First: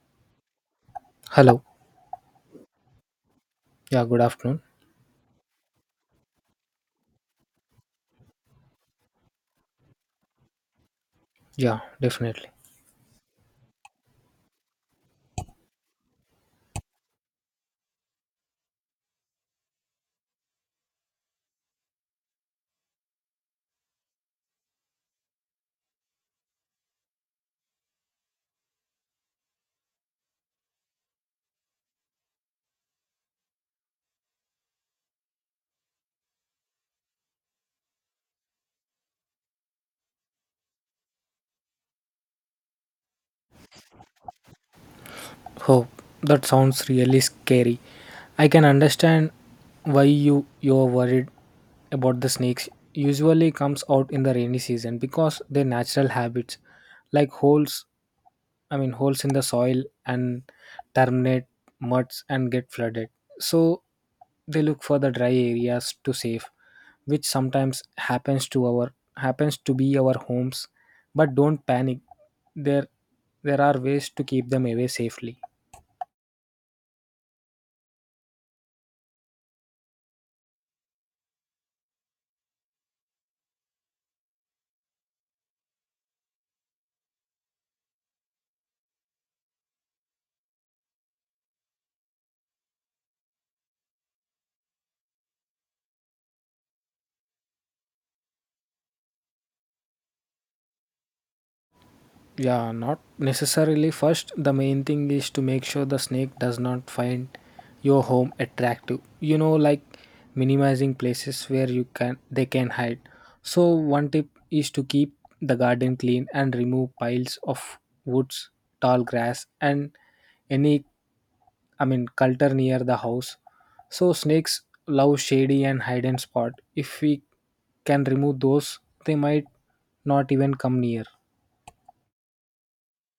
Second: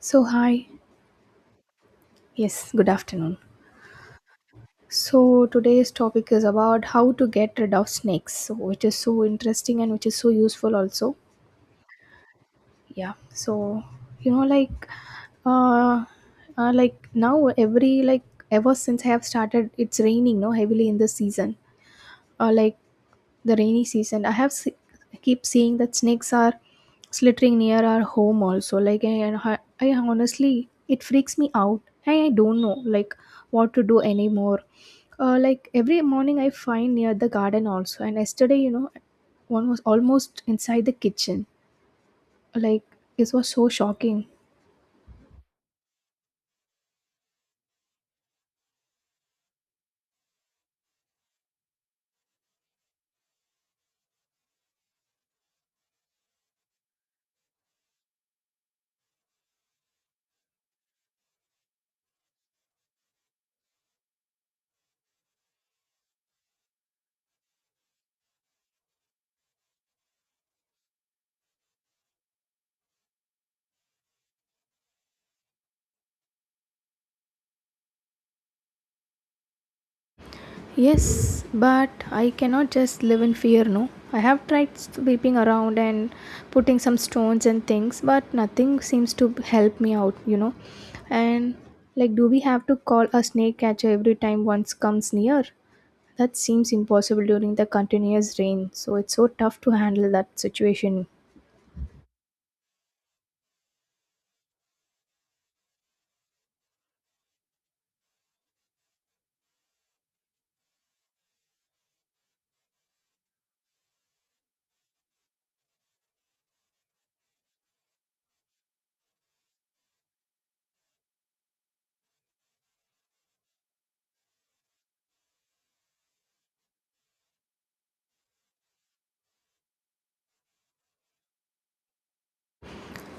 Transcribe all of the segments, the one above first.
So, hi. Hello. Yes, good afternoon. Yeah, good afternoon. So, today's topic is about how to get rid of snakes, so, which is so interesting and which is so useful also. Yeah, definitely. Yeah. So, you know, uh, like now every like Ever since I have started, it's raining, no, heavily in this season. Uh, like the rainy season I keep seeing that snakes are slithering near our home also, and I honestly, it freaks me out, and I don't know, like, what to do anymore. Like, every morning I find near the garden also, and yesterday, you know, one was almost inside the kitchen. Like, it was so shocking. Oh, that sounds really scary. I can understand why you're worried about the snakes. Usually comes out in the rainy season because their natural habits like holes I mean holes in the soil and terminate muds and get flooded. So they look for the dry areas to save, which sometimes happens to be our homes. But don't panic. There there are ways to keep them away safely. Yes, but I cannot just live in fear, no. I have tried sweeping around and putting some stones and things, but nothing seems to help me out, you know. And like, do we have to call a snake catcher every time once comes near? That seems impossible during the continuous rain, so it's so tough to handle that situation. Yeah, not necessarily. First, the main thing is to make sure the snake does not find your home attractive. You know, like minimizing places where you can they can hide. So one tip is to keep the garden clean and remove piles of woods, tall grass, and any I mean culture near the house. So snakes love shady and hidden spot. If we can remove those, they might not even come near.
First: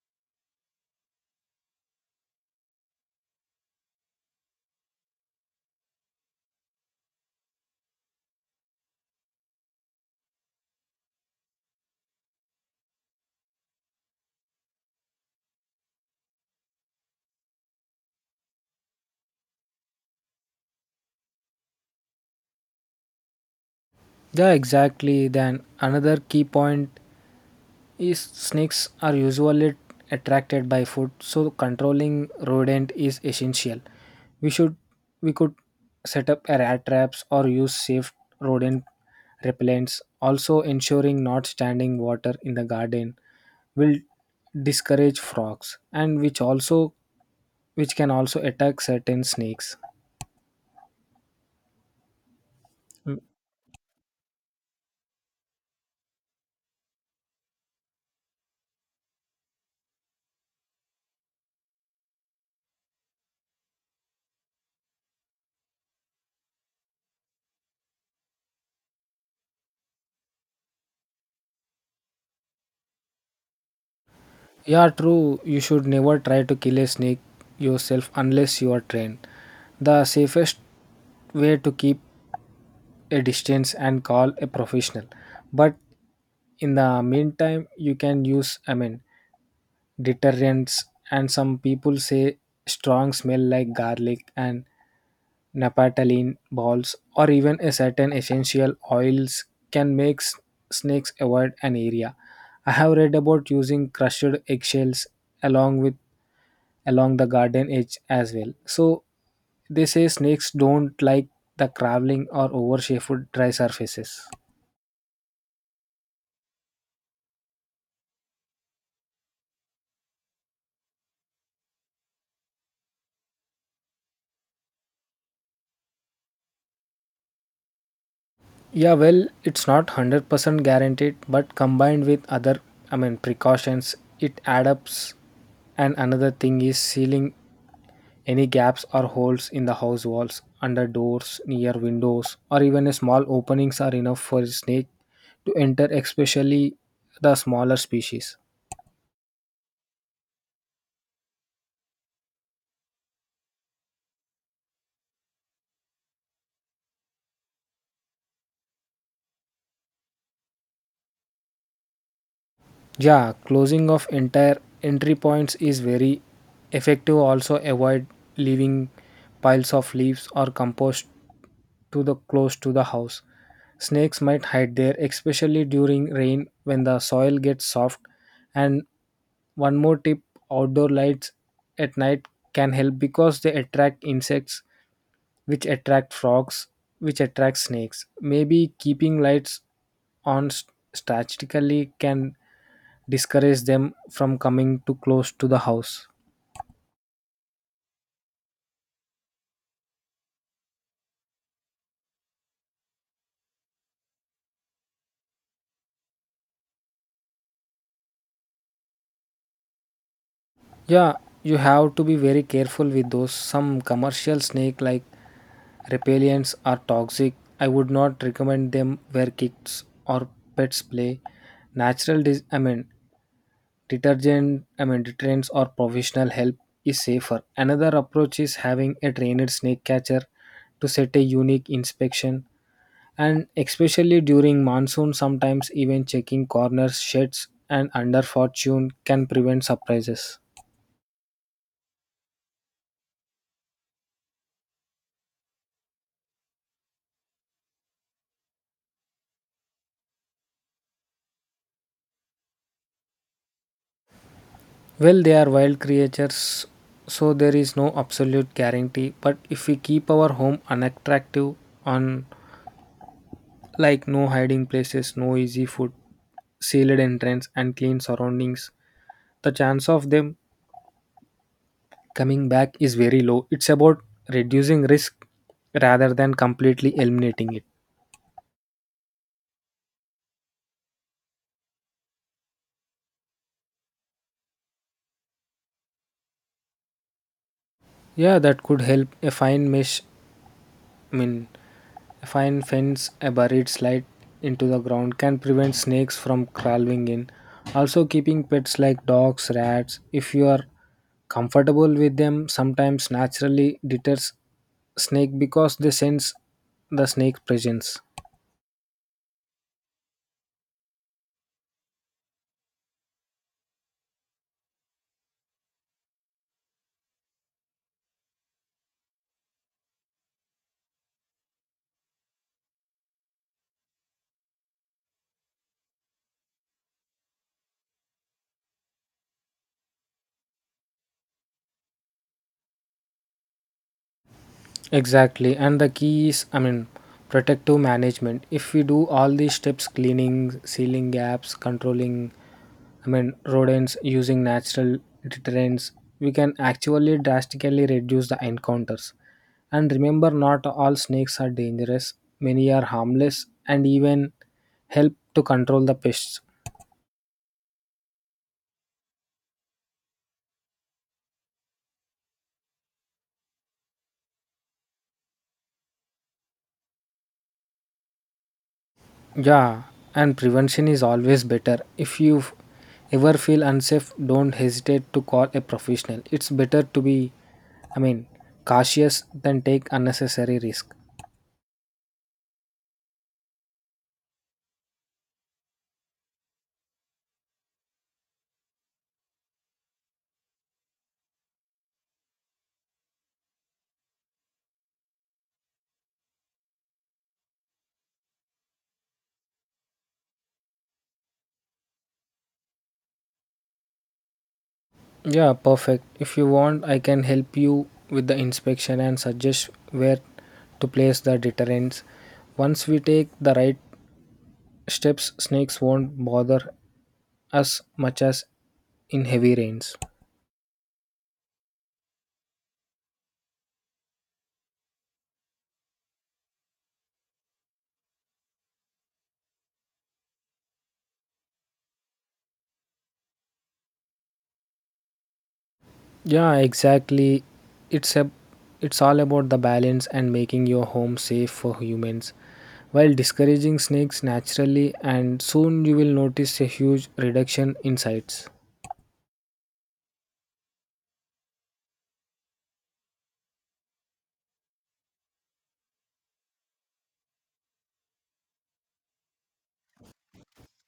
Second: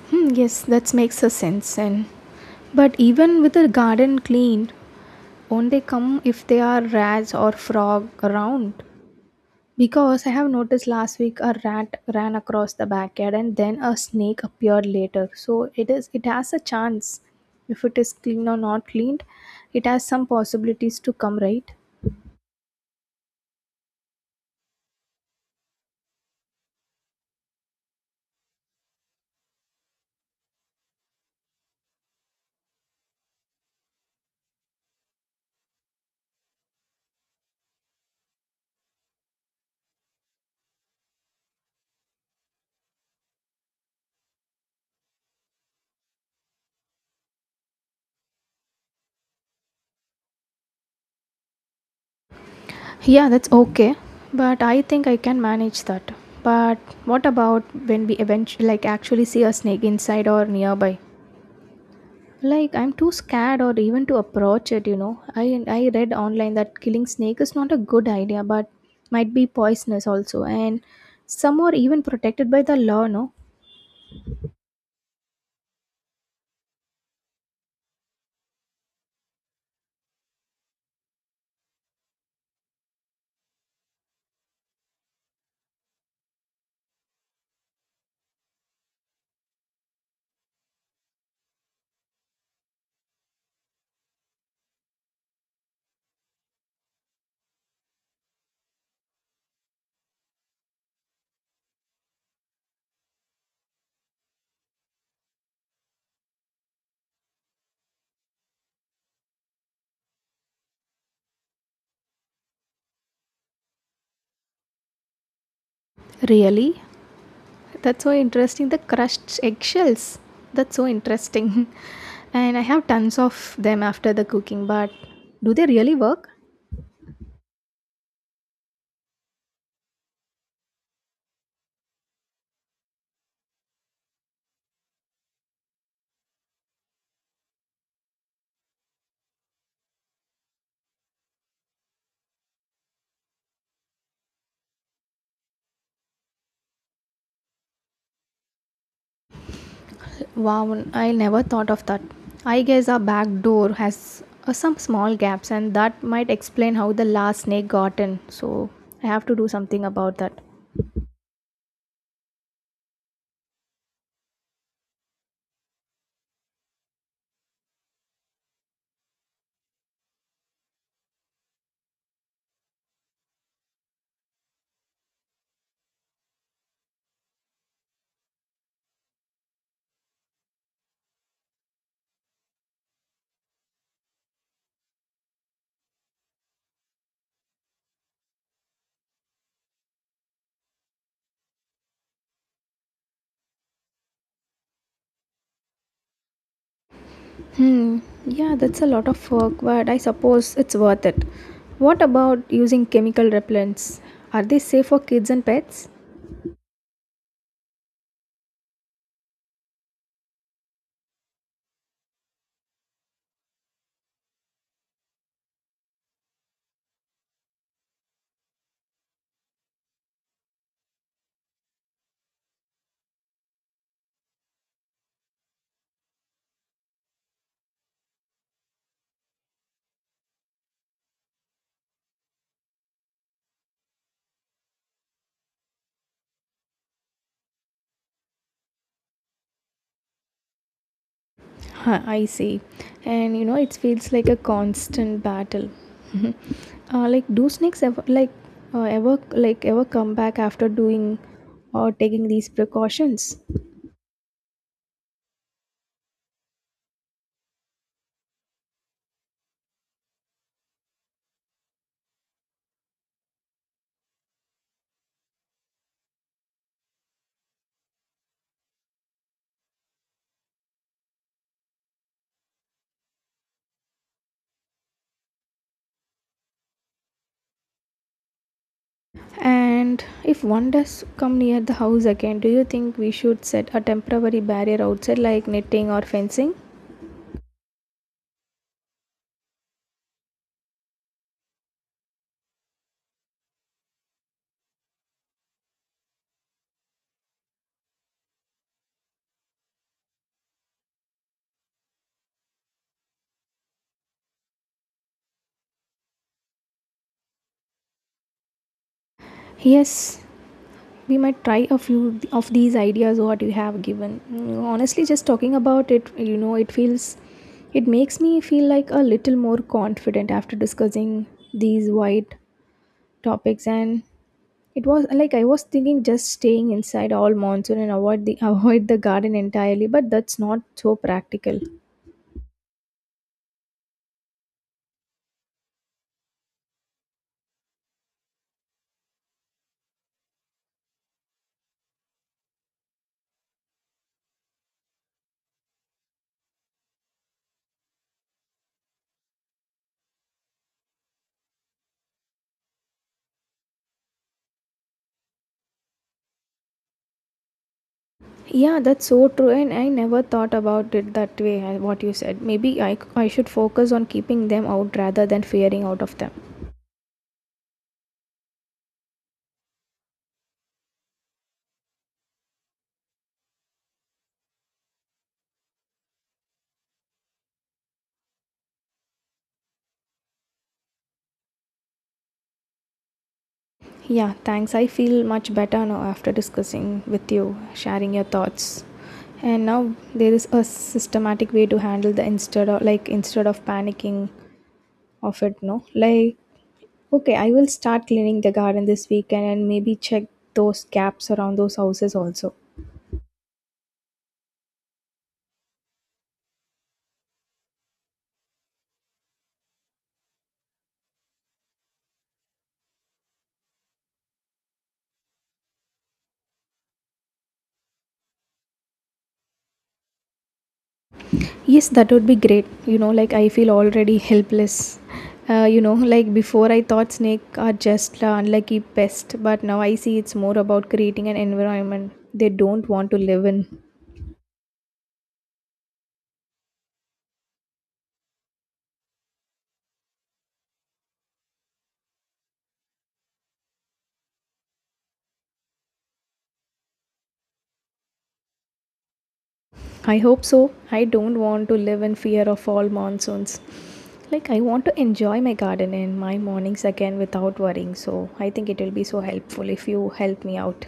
Hmm, yes, that makes a sense. And but even with the garden cleaned, won't they come if there are rats or frog around? Because I have noticed last week a rat ran across the backyard and then a snake appeared later. So it is it has a chance. If it is clean or not cleaned, it has some possibilities to come, right. Yeah, exactly. Then another key point is snakes are usually attracted by food, so controlling rodent is essential. We should we could set up a rat traps or use safe rodent repellents. Also ensuring not standing water in the garden will discourage frogs and which can also attack certain snakes. Yeah, that's okay. But I think I can manage that. But what about when we eventually, like, actually see a snake inside or nearby? Like, I'm too scared or even to approach it, you know. I read online that killing snake is not a good idea, but might be poisonous also, and some are even protected by the law, no? Yeah, true. You should never try to kill a snake yourself unless you are trained. The safest way to keep a distance and call a professional. But in the meantime, you can use deterrents, and some people say strong smell like garlic and napataline balls or even a certain essential oils can make snakes avoid an area. I have read about using crushed eggshells along with along the garden edge as well. So they say snakes don't like the crawling or overshadowed dry surfaces. Really? That's so interesting. The crushed eggshells. That's so interesting. And I have tons of them after the cooking, but do they really work? Yeah, well, it's not 100% guaranteed, but combined with other, precautions, it adds up. And another thing is sealing any gaps or holes in the house walls, under doors, near windows, or even a small openings are enough for a snake to enter, especially the smaller species. Wow, I never thought of that. I guess our back door has some small gaps, and that might explain how the last snake got in. So I have to do something about that. Yeah, closing of entire entry points is very effective. Also avoid leaving piles of leaves or compost to the close to the house. Snakes might hide there, especially during rain when the soil gets soft. And one more tip, outdoor lights at night can help because they attract insects, which attract frogs, which attract snakes. Maybe keeping lights on statistically can discourage them from coming too close to the house. Hmm, yeah, that's a lot of work, but I suppose it's worth it. What about using chemical repellents? Are they safe for kids and pets? Yeah, you have to be very careful with those. Some commercial snake like repellents are toxic. I would not recommend them where kids or pets play. Natural dis- I mean detergent I mean deterrents or professional help is safer. Another approach is having a trained snake catcher to set a unique inspection, and especially during monsoon sometimes even checking corners, sheds and under fortune can prevent surprises. Huh, I see. And you know, it feels like a constant battle. Like, do snakes ever like ever like ever come back after doing or taking these precautions? Well, they are wild creatures, so there is no absolute guarantee, but if we keep our home unattractive on like no hiding places, no easy food, sealed entrance and clean surroundings, the chance of them coming back is very low. It's about reducing risk rather than completely eliminating it. And if one does come near the house again, do you think we should set a temporary barrier outside, like netting or fencing? Yeah, that could help. A fine mesh, I mean, a fine fence, a buried slide into the ground can prevent snakes from crawling in. Also, keeping pets like dogs, rats, if you are comfortable with them, sometimes naturally deters snake because they sense the snake presence. Yes, we might try a few of these ideas what you have given. Honestly, just talking about it, you know, it feels, it makes me feel like a little more confident after discussing these wide topics. And it was like I was thinking just staying inside all monsoon and avoid the avoid the garden entirely, but that's not so practical. Exactly, and the key is, protective management. If we do all these steps cleaning, sealing gaps, controlling, rodents, using natural deterrents, we can actually drastically reduce the encounters. And remember, not all snakes are dangerous, many are harmless and even help to control the pests. Yeah, that's so true, and I never thought about it that way. I- what you said, maybe I should focus on keeping them out rather than fearing out of them. Yeah, and prevention is always better. If you ever feel unsafe, don't hesitate to call a professional. It's better to be, I mean, cautious than take unnecessary risk. Yeah, thanks. I feel much better now after discussing with you, sharing your thoughts. And now there is a systematic way to handle the instead of like instead of panicking of it, no? Like, okay, I will start cleaning the garden this weekend and maybe check those gaps around those houses also. Yeah, perfect. If you want, I can help you with the inspection and suggest where to place the deterrents. Once we take the right steps, snakes won't bother us much as in heavy rains. Yes, that would be great. You know, like, I feel already helpless. You know, like, before I thought snake are just unlucky pest, but now I see it's more about creating an environment they don't want to live in. Yeah, exactly. It's a it's all about the balance and making your home safe for humans while discouraging snakes naturally, and soon you will notice a huge reduction in sites. I hope so. I don't want to live in fear of all monsoons. Like, I want to enjoy my garden and my mornings again without worrying. So I think it will be so helpful if you help me out.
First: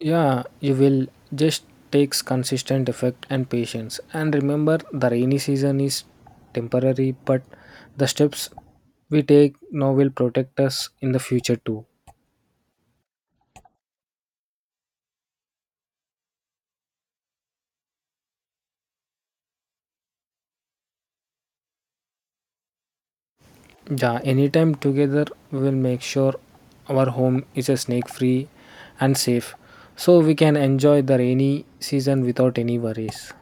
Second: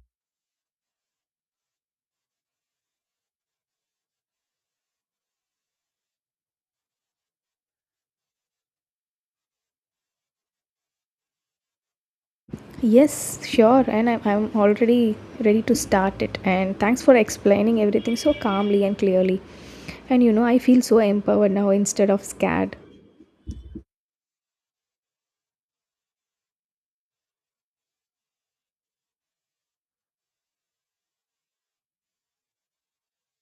Yeah, you will just takes consistent effect and patience. And remember the rainy season is temporary, but the steps we take now will protect us in the future too. Yes, sure. And I'm already ready to start it. And thanks for explaining everything so calmly and clearly. And you know, I feel so empowered now instead of scared. Yeah, anytime. Together we will make sure our home is a snake free and safe, so we can enjoy the rainy season without any worries.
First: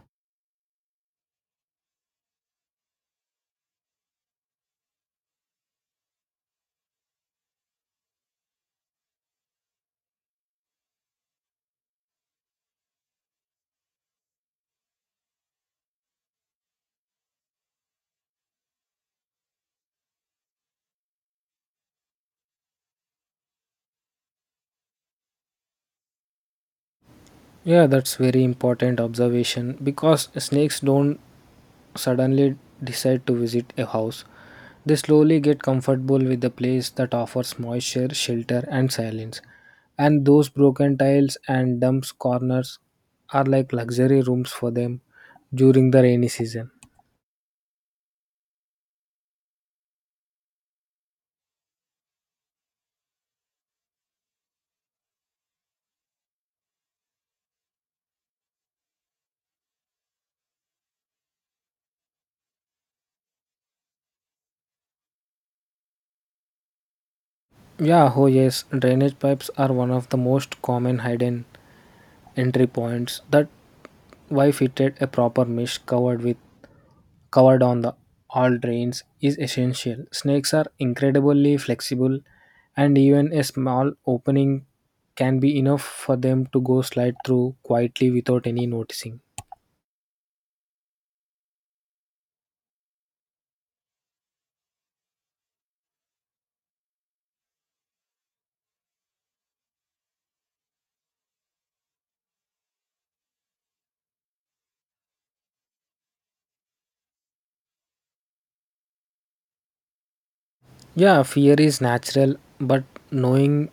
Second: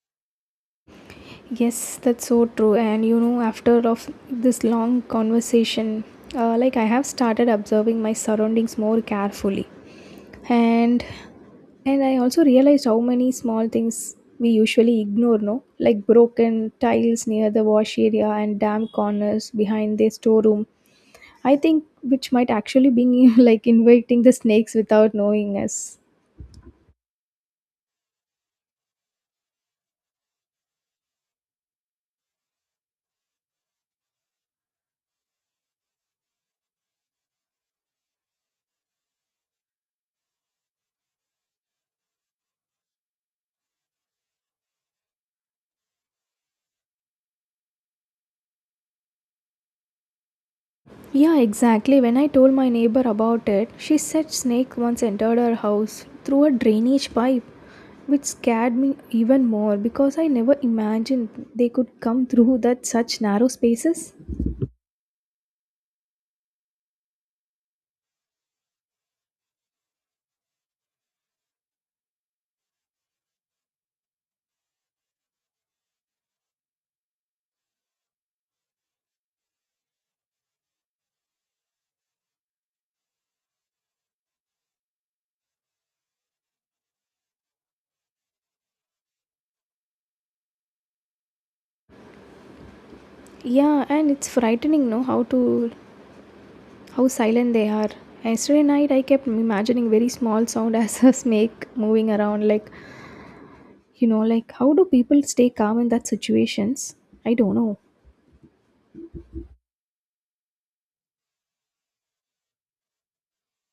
Yes, that's so true. And you know, after of this long conversation, like, I have started observing my surroundings more carefully. And and I also realized how many small things we usually ignore, no? Like broken tiles near the wash area and damp corners behind the storeroom, I think, which might actually be like inviting the snakes without knowing us. Yeah, that's very important observation because snakes don't suddenly decide to visit a house. They slowly get comfortable with the place that offers moisture, shelter and silence. And those broken tiles and dumps corners are like luxury rooms for them during the rainy season. Yeah, exactly. When I told my neighbor about it, she said snake once entered her house through a drainage pipe, which scared me even more because I never imagined they could come through that such narrow spaces. Yeah, oh yes, drainage pipes are one of the most common hidden entry points. That why fitted a proper mesh covered on the all drains is essential. Snakes are incredibly flexible, and even a small opening can be enough for them to go slide through quietly without any noticing. Yeah, and it's frightening, no, how to how silent they are. Yesterday night I kept imagining very small sound as a snake moving around, like, you know, like, how do people stay calm in that situations? I don't know. Yeah, fear is natural, but knowing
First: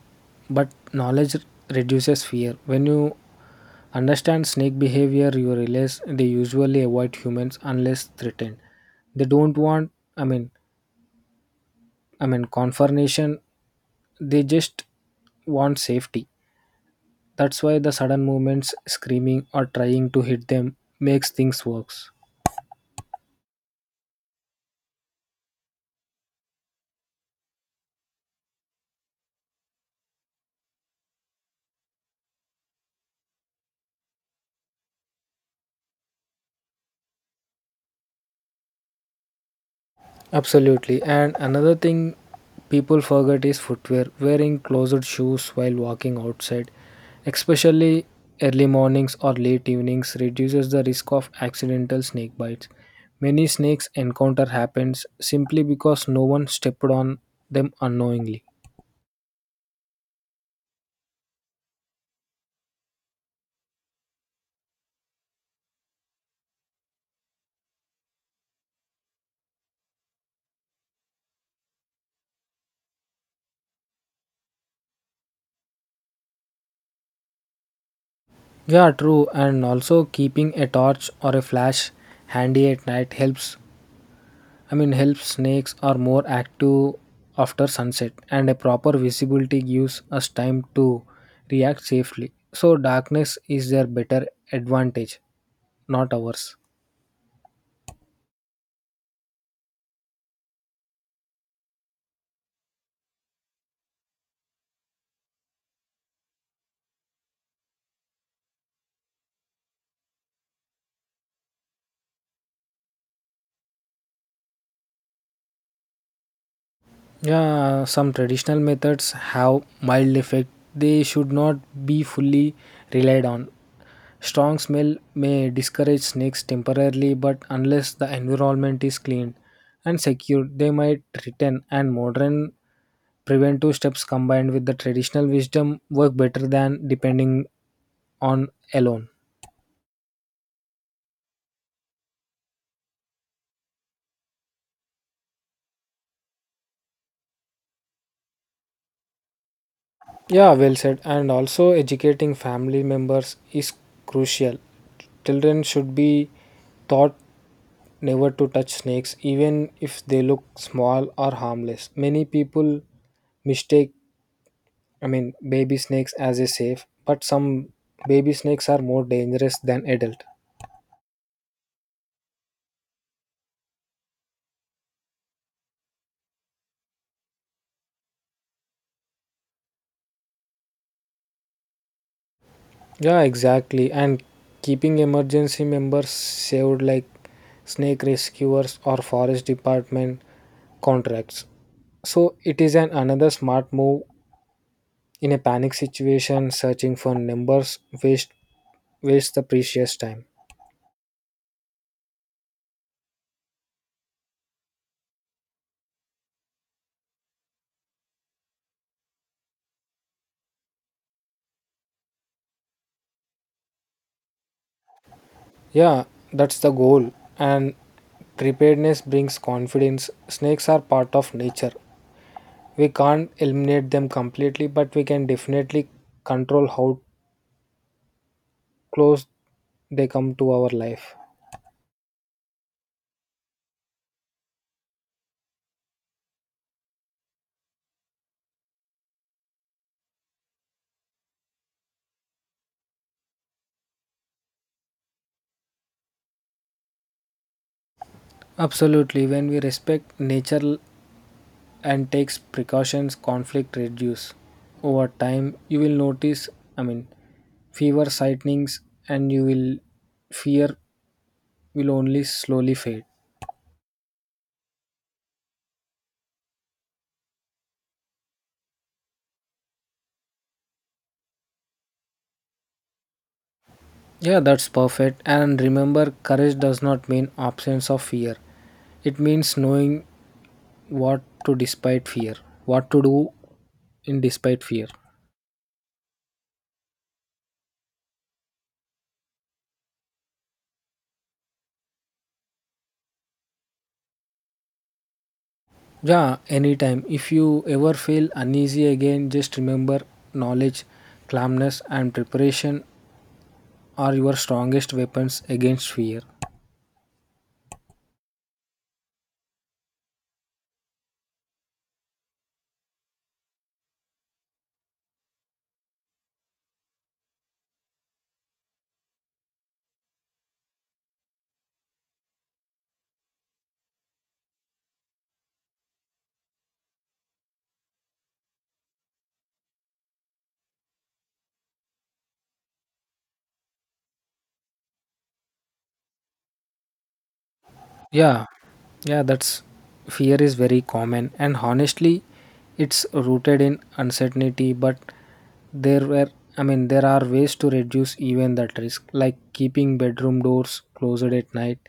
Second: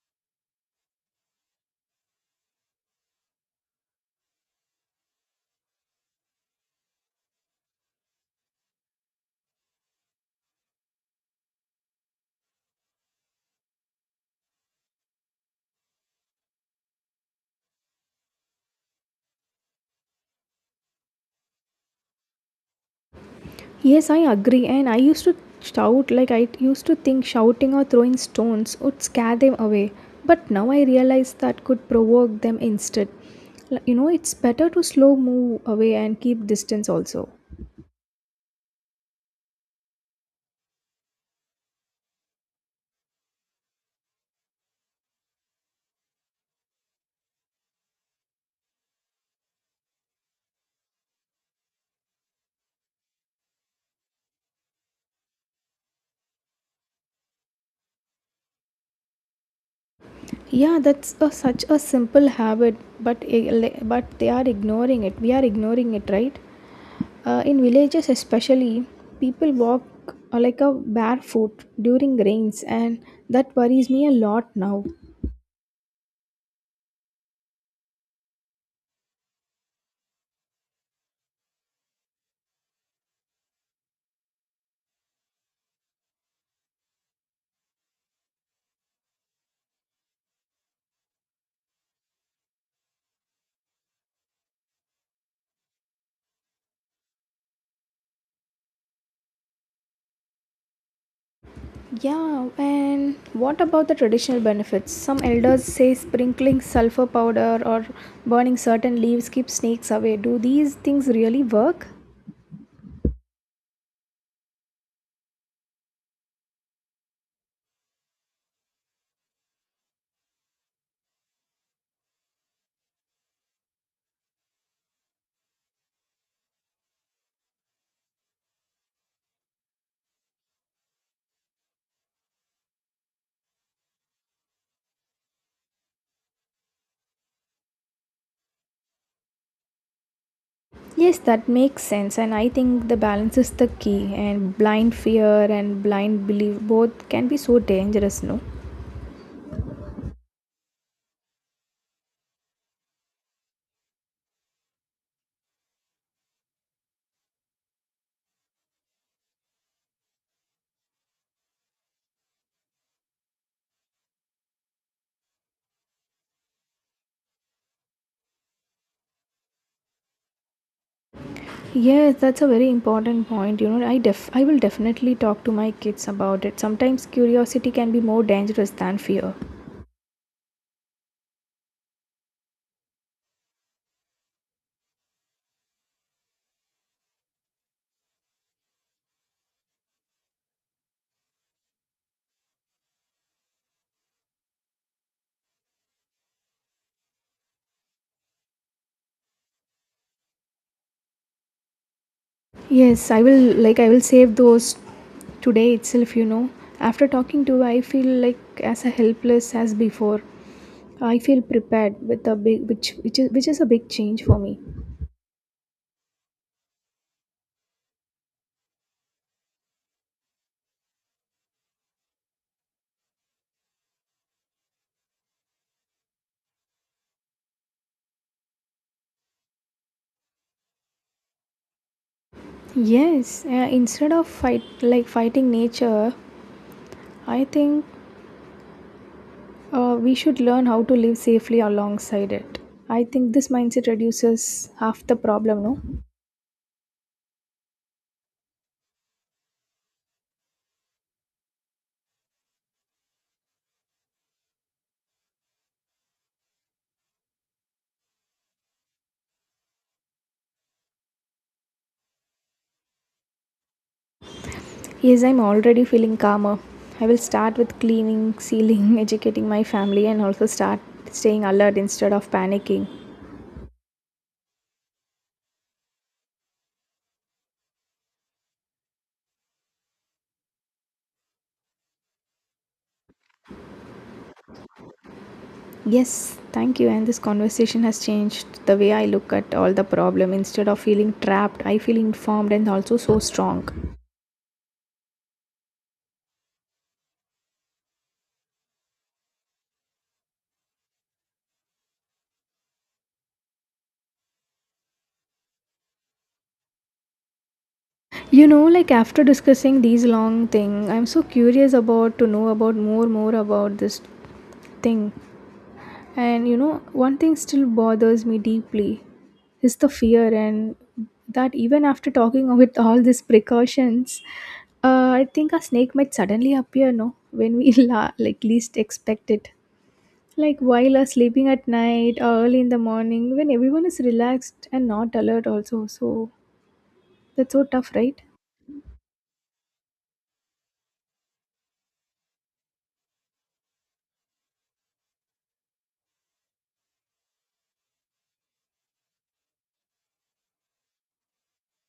but knowledge reduces fear. When you understand snake behavior, you realize they usually avoid humans unless threatened. They don't want I mean confrontation, they just want safety. That's why the sudden movements, screaming or trying to hit them makes things worse. Yes, I agree. And I used to shout, like, I used to think shouting or throwing stones would scare them away. But now I realize that could provoke them instead. L- You know, it's better to slow move away and keep distance also. Absolutely. And another thing people forget is footwear. Wearing closed shoes while walking outside, especially early mornings or late evenings, reduces the risk of accidental snake bites. Many snakes encounter happens simply because no one stepped on them unknowingly. Yeah, that's a, such a simple habit, but, I- le- but they are ignoring it. We are ignoring it, right? In villages, especially, people walk like a barefoot during rains, and that worries me a lot now. Yeah, true. And also keeping a torch or a flash handy at night helps. Help snakes are more active after sunset, and a proper visibility gives us time to react safely. So, darkness is their better advantage, not ours. Yeah, and what about the traditional benefits? Some elders say sprinkling sulfur powder or burning certain leaves keep snakes away. Do these things really work? Yeah, some traditional methods have mild effect. They should not be fully relied on. Strong smell may discourage snakes temporarily, but unless the environment is cleaned and secured, they might return. And modern preventive steps combined with the traditional wisdom work better than depending on alone. Yes, that makes sense, and I think the balance is the key. And blind fear and blind belief both can be so dangerous, no? Yeah, well said. And also, educating family members is crucial. Children should be taught never to touch snakes, even if they look small or harmless. Many people mistake, baby snakes as a safe, but some baby snakes are more dangerous than adult. Yes, that's a very important point. You know, I def I will definitely talk to my kids about it. Sometimes curiosity can be more dangerous than fear. Yeah, exactly. And keeping emergency members saved like snake rescuers or forest department contracts. So it is an another smart move. In a panic situation searching for numbers waste waste the precious time. Yes, I will, like, I will save those today itself, you know. After talking to you, I feel like as helpless as before. I feel prepared with a big, which is a big change for me. Yeah, that's the goal. And preparedness brings confidence. Snakes are part of nature. We can't eliminate them completely, but we can definitely control how close they come to our life. Yes, instead of fight like fighting nature, I think we should learn how to live safely alongside it. I think this mindset reduces half the problem, no? Absolutely, when we respect nature and takes precautions, conflict reduce. Over time, you will notice, I mean, fewer sightings, and you will fear will only slowly fade. Yes, I'm already feeling calmer. I will start with cleaning, sealing, educating my family, and also start staying alert instead of panicking. Yeah, that's perfect. And remember, courage does not mean absence of fear. It means knowing what to despite fear, what to do in despite fear. Yes, thank you. And this conversation has changed the way I look at all the problem. Instead of feeling trapped, I feel informed and also so strong. Yeah, anytime. If you ever feel uneasy again, just remember knowledge, calmness, and preparation are your strongest weapons against fear. You know, like, after discussing these long thing, I'm so curious about to know about more about this thing. And you know, one thing still bothers me deeply is the fear and that even after talking with all these precautions, I think a snake might suddenly appear, no, when we la- like least expect it. Like, while are sleeping at night or early in the morning when everyone is relaxed and not alert also. So that's so tough, right? Yeah, yeah, that's fear is very common, and honestly, it's rooted in uncertainty. But there were, I mean, there are ways to reduce even that risk, like keeping bedroom doors closed at night,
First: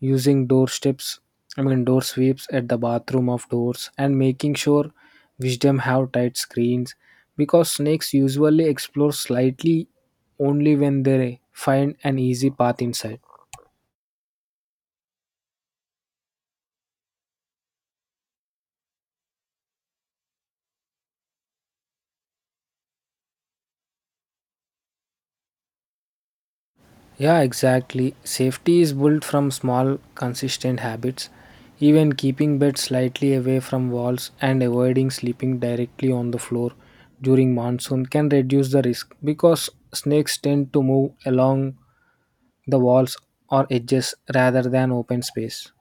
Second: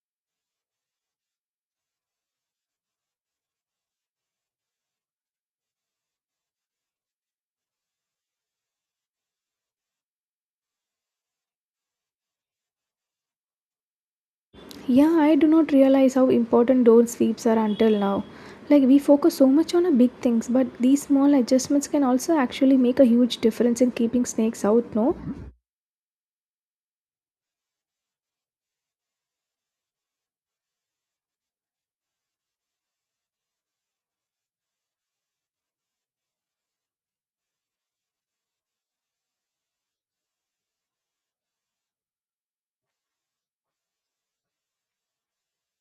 using door strips, door sweeps at the bathroom of doors, and making sure wisdom have tight screens because snakes usually explore slightly only when they find an easy path inside. Yeah, I do not realize how important door sweeps are until now. Like, we focus so much on the big things, but these small adjustments can also actually make a huge difference in keeping snakes out, no? Yeah, exactly. Safety is built from small, consistent habits. Even keeping bed slightly away from walls and avoiding sleeping directly on the floor during monsoon can reduce the risk because snakes tend to move along the walls or edges rather than open space.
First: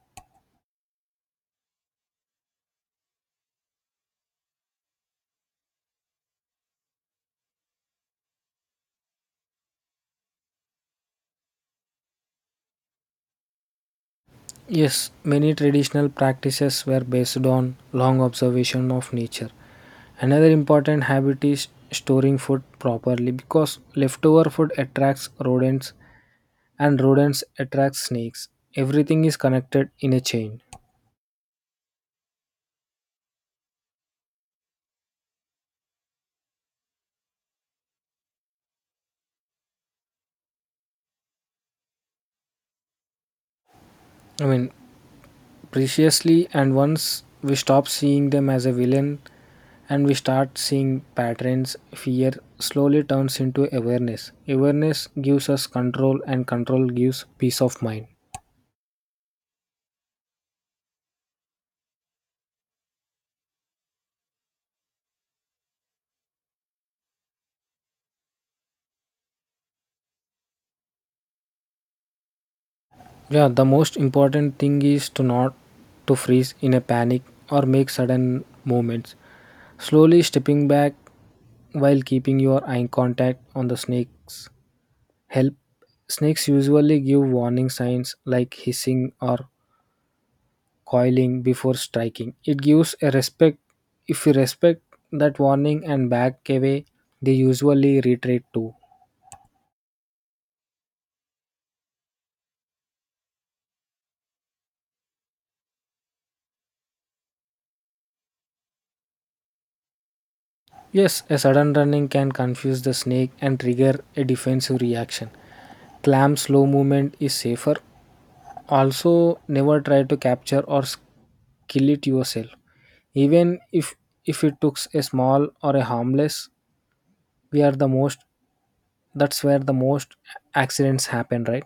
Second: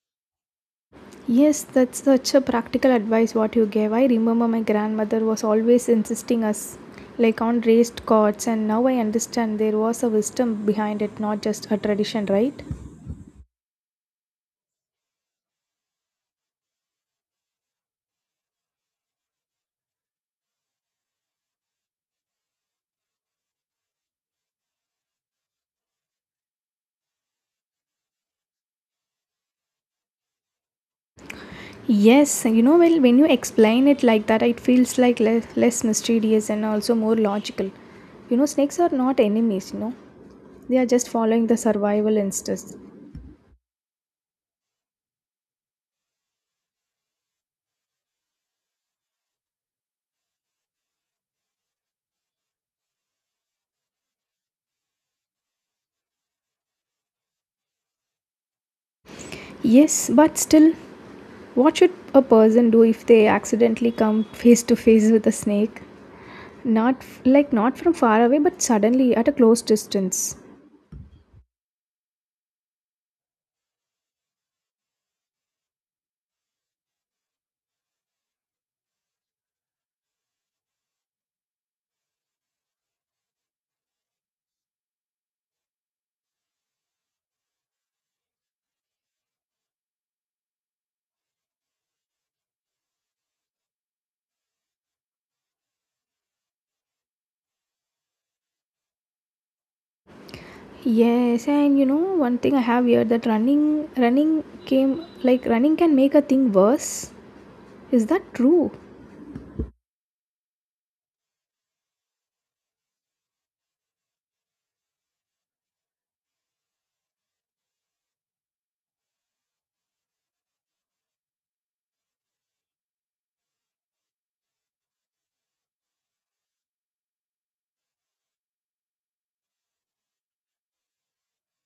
Yes, that's such a practical advice what you gave. I remember my grandmother was always insisting us, like, on raised cots, and now I understand there was a wisdom behind it, not just a tradition, right? Yes, many traditional practices were based on long observation of nature. Another important habit is storing food properly because leftover food attracts rodents, and rodents attract snakes. Everything is connected in a chain. Yes, you know, well, when you explain it like that, it feels like le- less mysterious and also more logical. You know, snakes are not enemies, you know, they are just following the survival instincts. I mean, Preciously, and once we stop seeing them as a villain and we start seeing patterns, fear slowly turns into awareness. Awareness gives us control, and control gives peace of mind. Yes, but still, what should a person do if they accidentally come face to face with a snake? Not f- like not from far away, but suddenly at a close distance. Yeah, the most important thing is to not to freeze in a panic or make sudden movements. Slowly stepping back while keeping your eye contact on the snakes help. Snakes usually give warning signs like hissing or coiling before striking. It gives a respect If you respect that warning and back away, they usually retreat too. Yes, and you know one thing I have here that running came like running can make a thing worse. Is that true? Yes, a sudden running can confuse the snake and trigger a defensive reaction. Clam slow movement is safer. Also, never try to capture or kill it yourself. Even if it took a small or a harmless, we are the most that's where the most accidents happen, right?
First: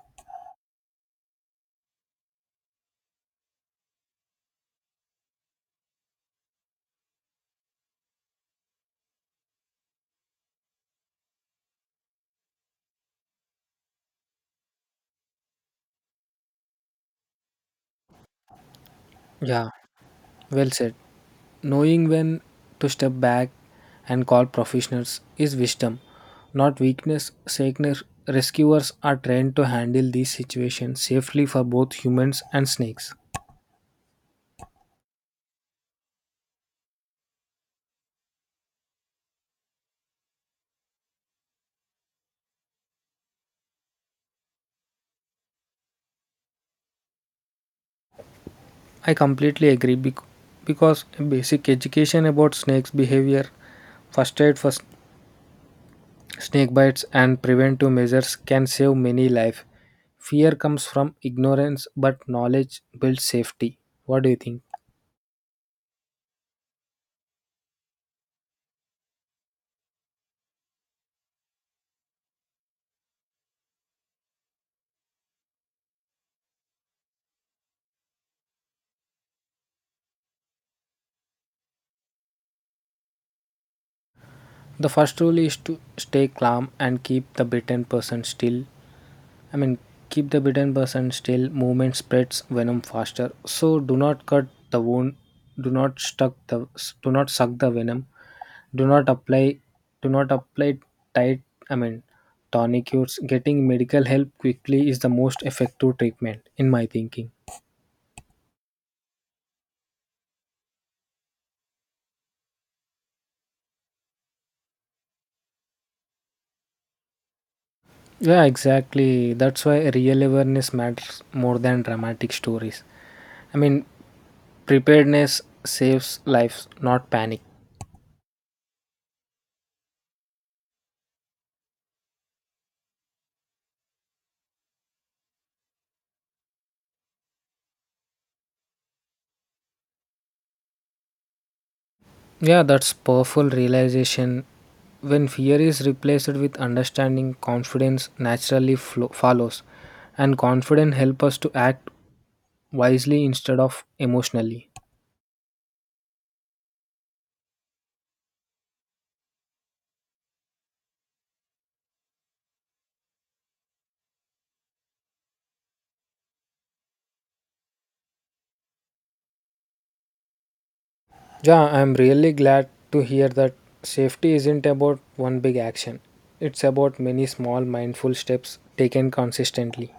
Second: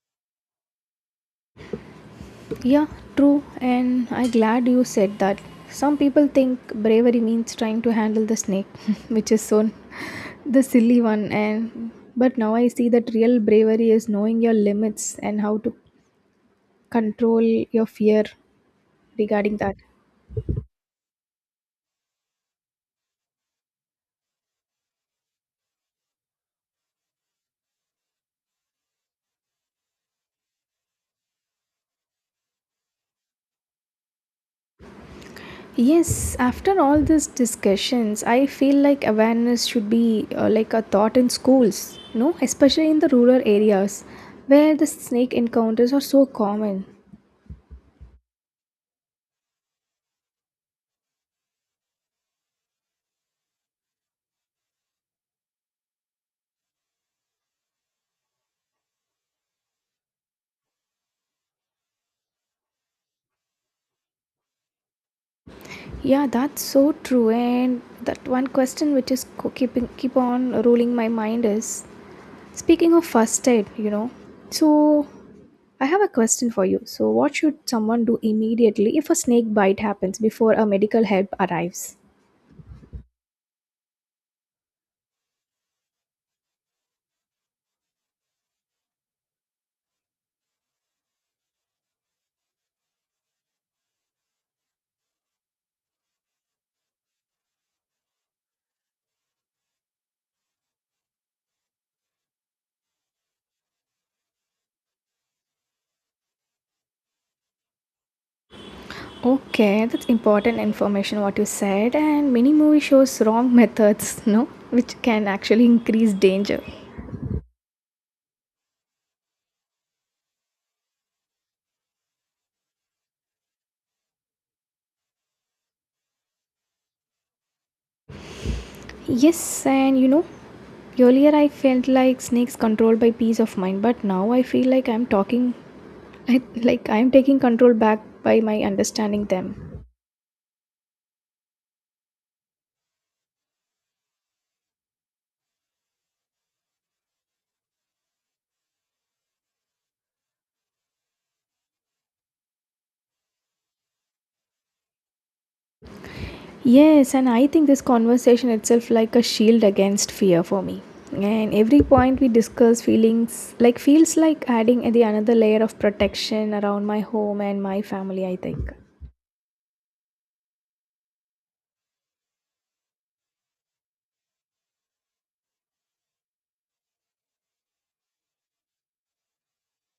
Yeah, true, and I'm glad you said that. Some people think bravery means trying to handle the snake, which is so the silly one. And but now I see that real bravery is knowing your limits and how to control your fear regarding Yeah, that. well said. Knowing when to step back and call professionals is wisdom, not weakness sickness. Rescuers are trained to handle these situations safely for both humans and snakes. Yes, after all these discussions, I feel like awareness should be like a thought in schools, no, especially in the rural areas where the snake encounters are so common. I completely agree, because basic education about snakes behavior, first aid for snake bites and preventive measures can save many lives. Fear comes from ignorance, but knowledge builds safety. What do you think? Yeah, that's so true. And that one question which is keep on ruling my mind is speaking of first aid, you know. So I have a question for you. So what should someone do immediately if a snake bite happens before a medical help arrives? The first rule is to stay calm and keep the bitten person still. I mean, keep the bitten person still. Movement spreads venom faster. So do not cut the wound. Do not stuck the. Do not suck the venom. Do not apply. Do not apply tight. I mean, tourniquets. Getting medical help quickly is the most effective treatment, in my thinking. Okay, that's important information what you said, and many movie shows wrong methods, no, which can actually increase danger. Yeah, exactly. That's why real awareness matters more than dramatic stories. I mean, preparedness saves lives, not panic. Yes, and you know, earlier I felt like snakes controlled by peace of mind, but now I feel like I'm talking, like I'm taking control back by my understanding them. Yeah, that's powerful realization. When fear is replaced with understanding, confidence naturally follows, and confidence helps us to act wisely instead of emotionally. Yes, and I think this conversation itself like a shield against fear for me. And every point we discuss feelings like feels like adding the another layer of protection around my home and my family, I think. Yeah, I'm really glad to hear that safety isn't about one big action. It's about many small mindful steps taken consistently.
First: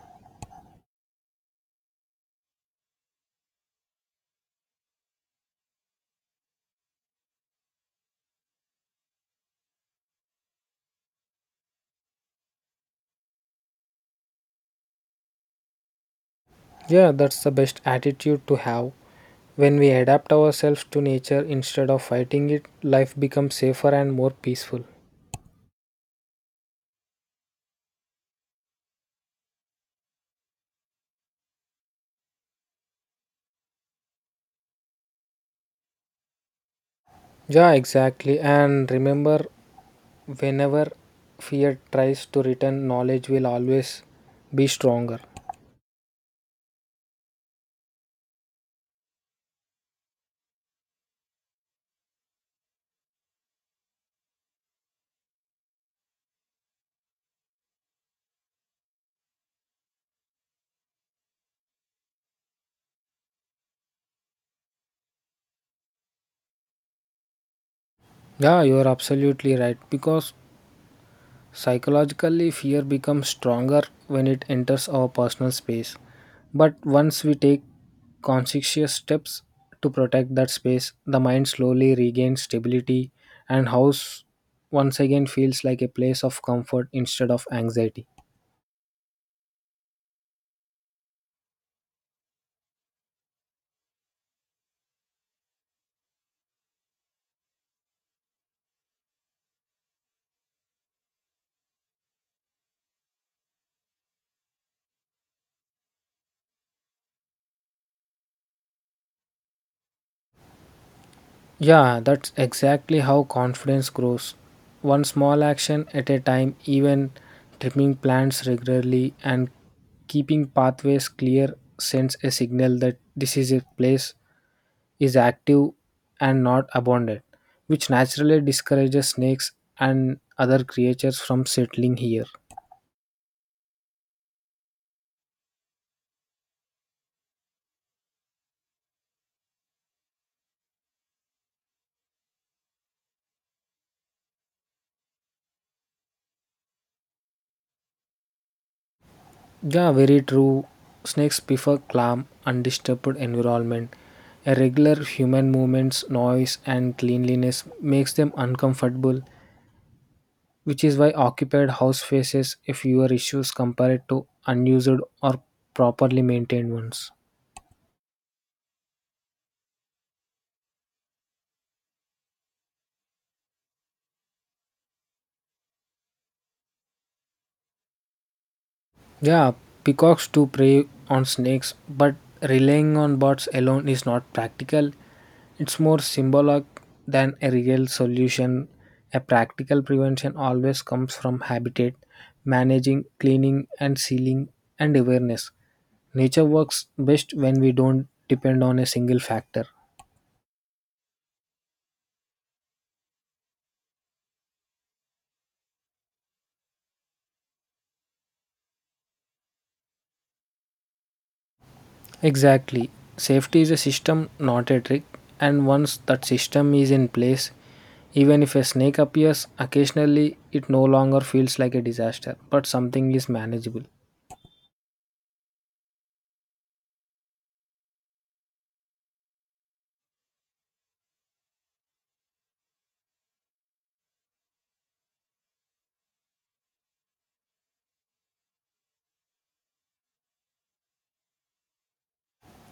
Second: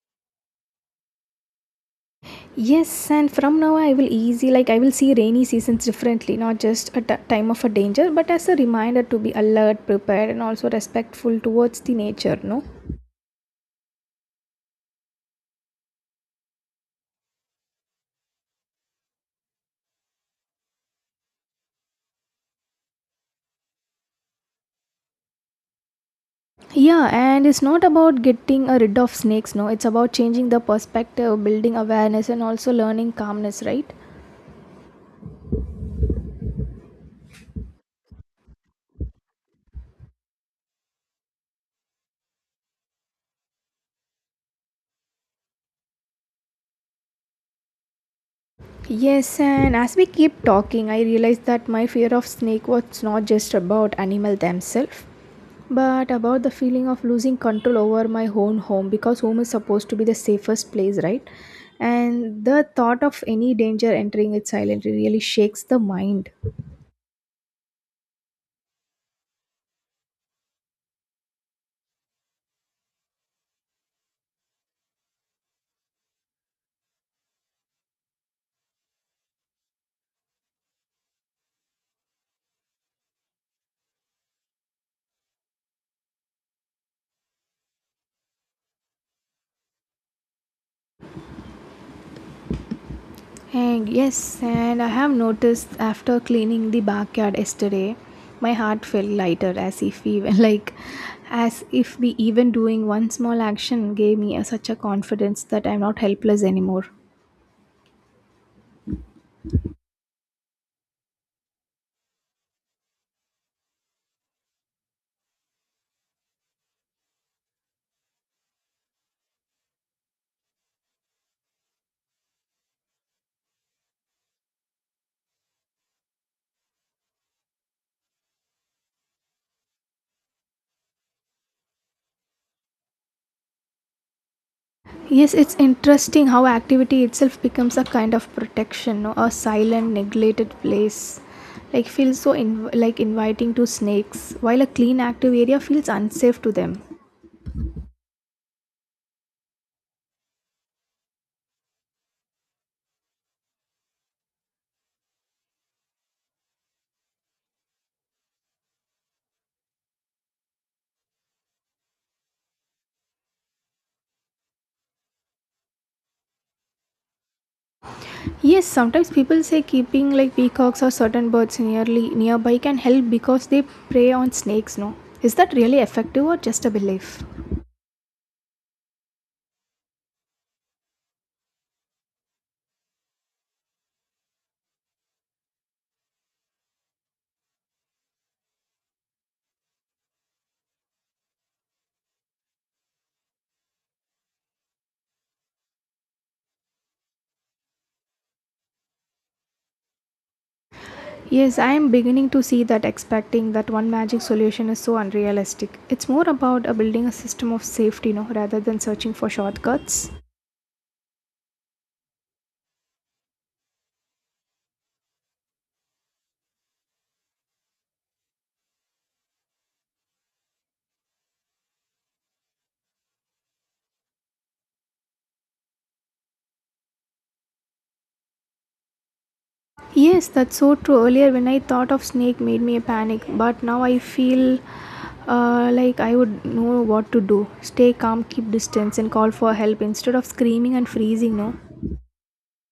Yes, and from now I will easy like I will see rainy seasons differently, not just at a time of a danger, but as a reminder to be alert, prepared, and also respectful towards the nature. No, Yeah, that's the best attitude to have. When we adapt ourselves to nature instead of fighting it, life becomes safer and more peaceful. yeah, and it's not about getting a rid of snakes. No, it's about changing the perspective, building awareness, and also learning calmness. Right. Yeah, exactly. And remember, whenever fear tries to return, knowledge will always be stronger. Yes, and as we keep talking, I realized that my fear of snake was not just about animal themselves, but about the feeling of losing control over my own home because home is supposed to be the safest place, right? And the thought of any danger entering it silently really shakes the mind. Yeah, you are absolutely right. Because psychologically, fear becomes stronger when it enters our personal space. But once we take conscientious steps to protect that space, the mind slowly regains stability and house once again feels like a place of comfort instead of anxiety. And yes, and I have noticed after cleaning the backyard yesterday, my heart felt lighter as if even like as if we even doing one small action gave me a, such a confidence that I'm not helpless anymore. Yeah, that's exactly how confidence grows. One small action at a time, even trimming plants regularly and keeping pathways clear sends a signal that this is a place is active and not abundant, which naturally discourages snakes and other creatures from settling here. Yes, it's interesting how activity itself becomes a kind of protection, no? A silent, neglected place. Like feels so like inviting to snakes, while a clean, active area feels unsafe to them. Yeah, very true. Snakes prefer calm, undisturbed environment. Irregular human movements, noise, and cleanliness makes them uncomfortable, which is why occupied house faces a fewer issues compared to unused or properly maintained ones. Yes, sometimes people say keeping like peacocks or certain birds nearly nearby can help because they prey on snakes, no? Is that really effective or just a belief? Yeah, peacocks do prey on snakes, but relying on birds alone is not practical. It's more symbolic than a real solution. A practical prevention always comes from habitat, managing, cleaning, and sealing, and awareness. Nature works best when we don't depend on a single factor. Yes, I am beginning to see that expecting that one magic solution is so unrealistic. It's more about building a system of safety, no, rather than searching for shortcuts. Exactly. Safety is a system, not a trick. And once that system is in place, even if a snake appears occasionally, it no longer feels like a disaster, but something is manageable. Yes, that's so true. Earlier, when I thought of snake, made me a panic. But now I feel like I would know what to do. Stay calm, keep distance, and call for help instead of screaming and freezing. No.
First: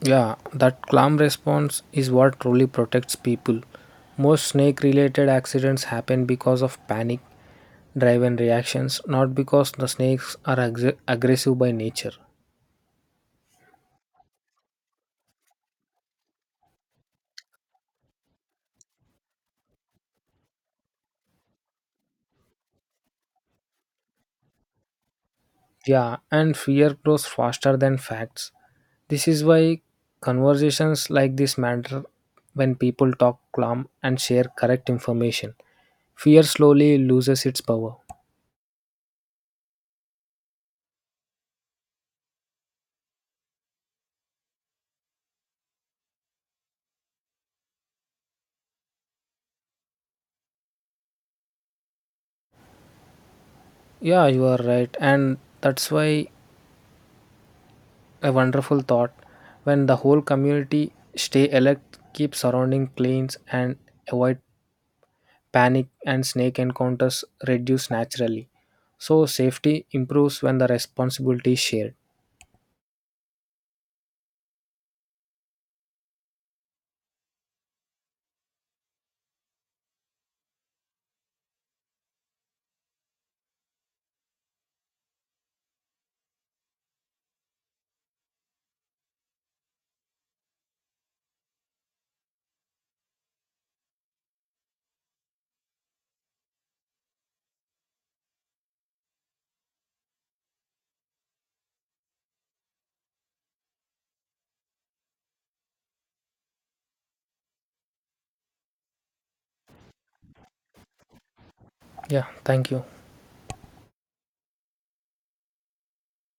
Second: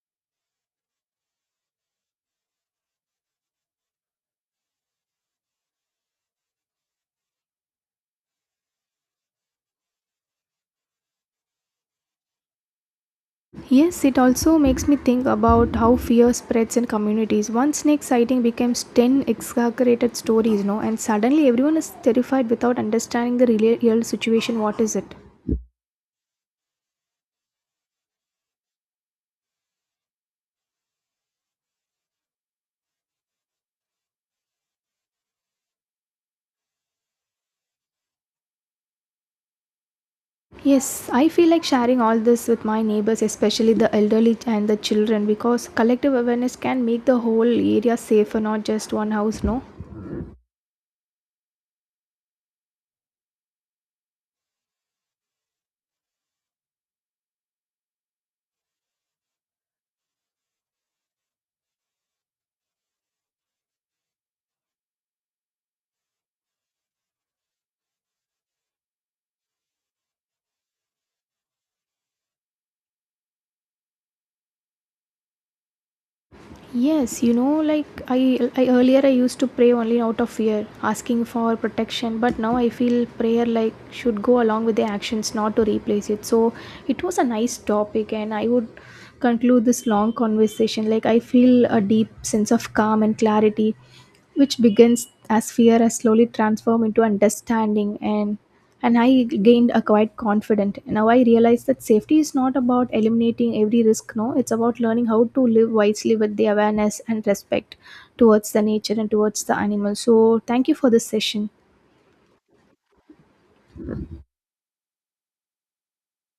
Yeah, that calm response is what truly protects people. Most snake related accidents happen because of panic driven reactions, not because the snakes are aggressive by nature. Yes, it also makes me think about how fear spreads in communities. One snake sighting becomes 10 exaggerated stories. No, and suddenly everyone is terrified without understanding the real situation. What is it? Yeah, and fear grows faster than facts. This is why conversations like this matter when people talk calm and share correct information. Fear slowly loses its power. Yes, I feel like sharing all this with my neighbors, especially the elderly and the children, because collective awareness can make the whole area safer, not just one house, no? Yeah, you are right. And that's why a wonderful thought when the whole community stay alert, keep surrounding cleans, and avoid panic and snake encounters reduce naturally. So, safety improves when the responsibility is shared. Yes, you know, like I earlier I used to pray only out of fear, asking for protection, but now I feel prayer like should go along with the actions, not to replace it. So it was a nice topic, and I would conclude this long conversation. Like I feel a deep sense of calm and clarity, which begins as fear has slowly transformed into understanding and I gained a quite confident. Now I realize that safety is not about eliminating every risk, no, it's about learning how to live wisely with the awareness and respect towards the nature and towards the animals. So thank you for this session. Yeah, thank you.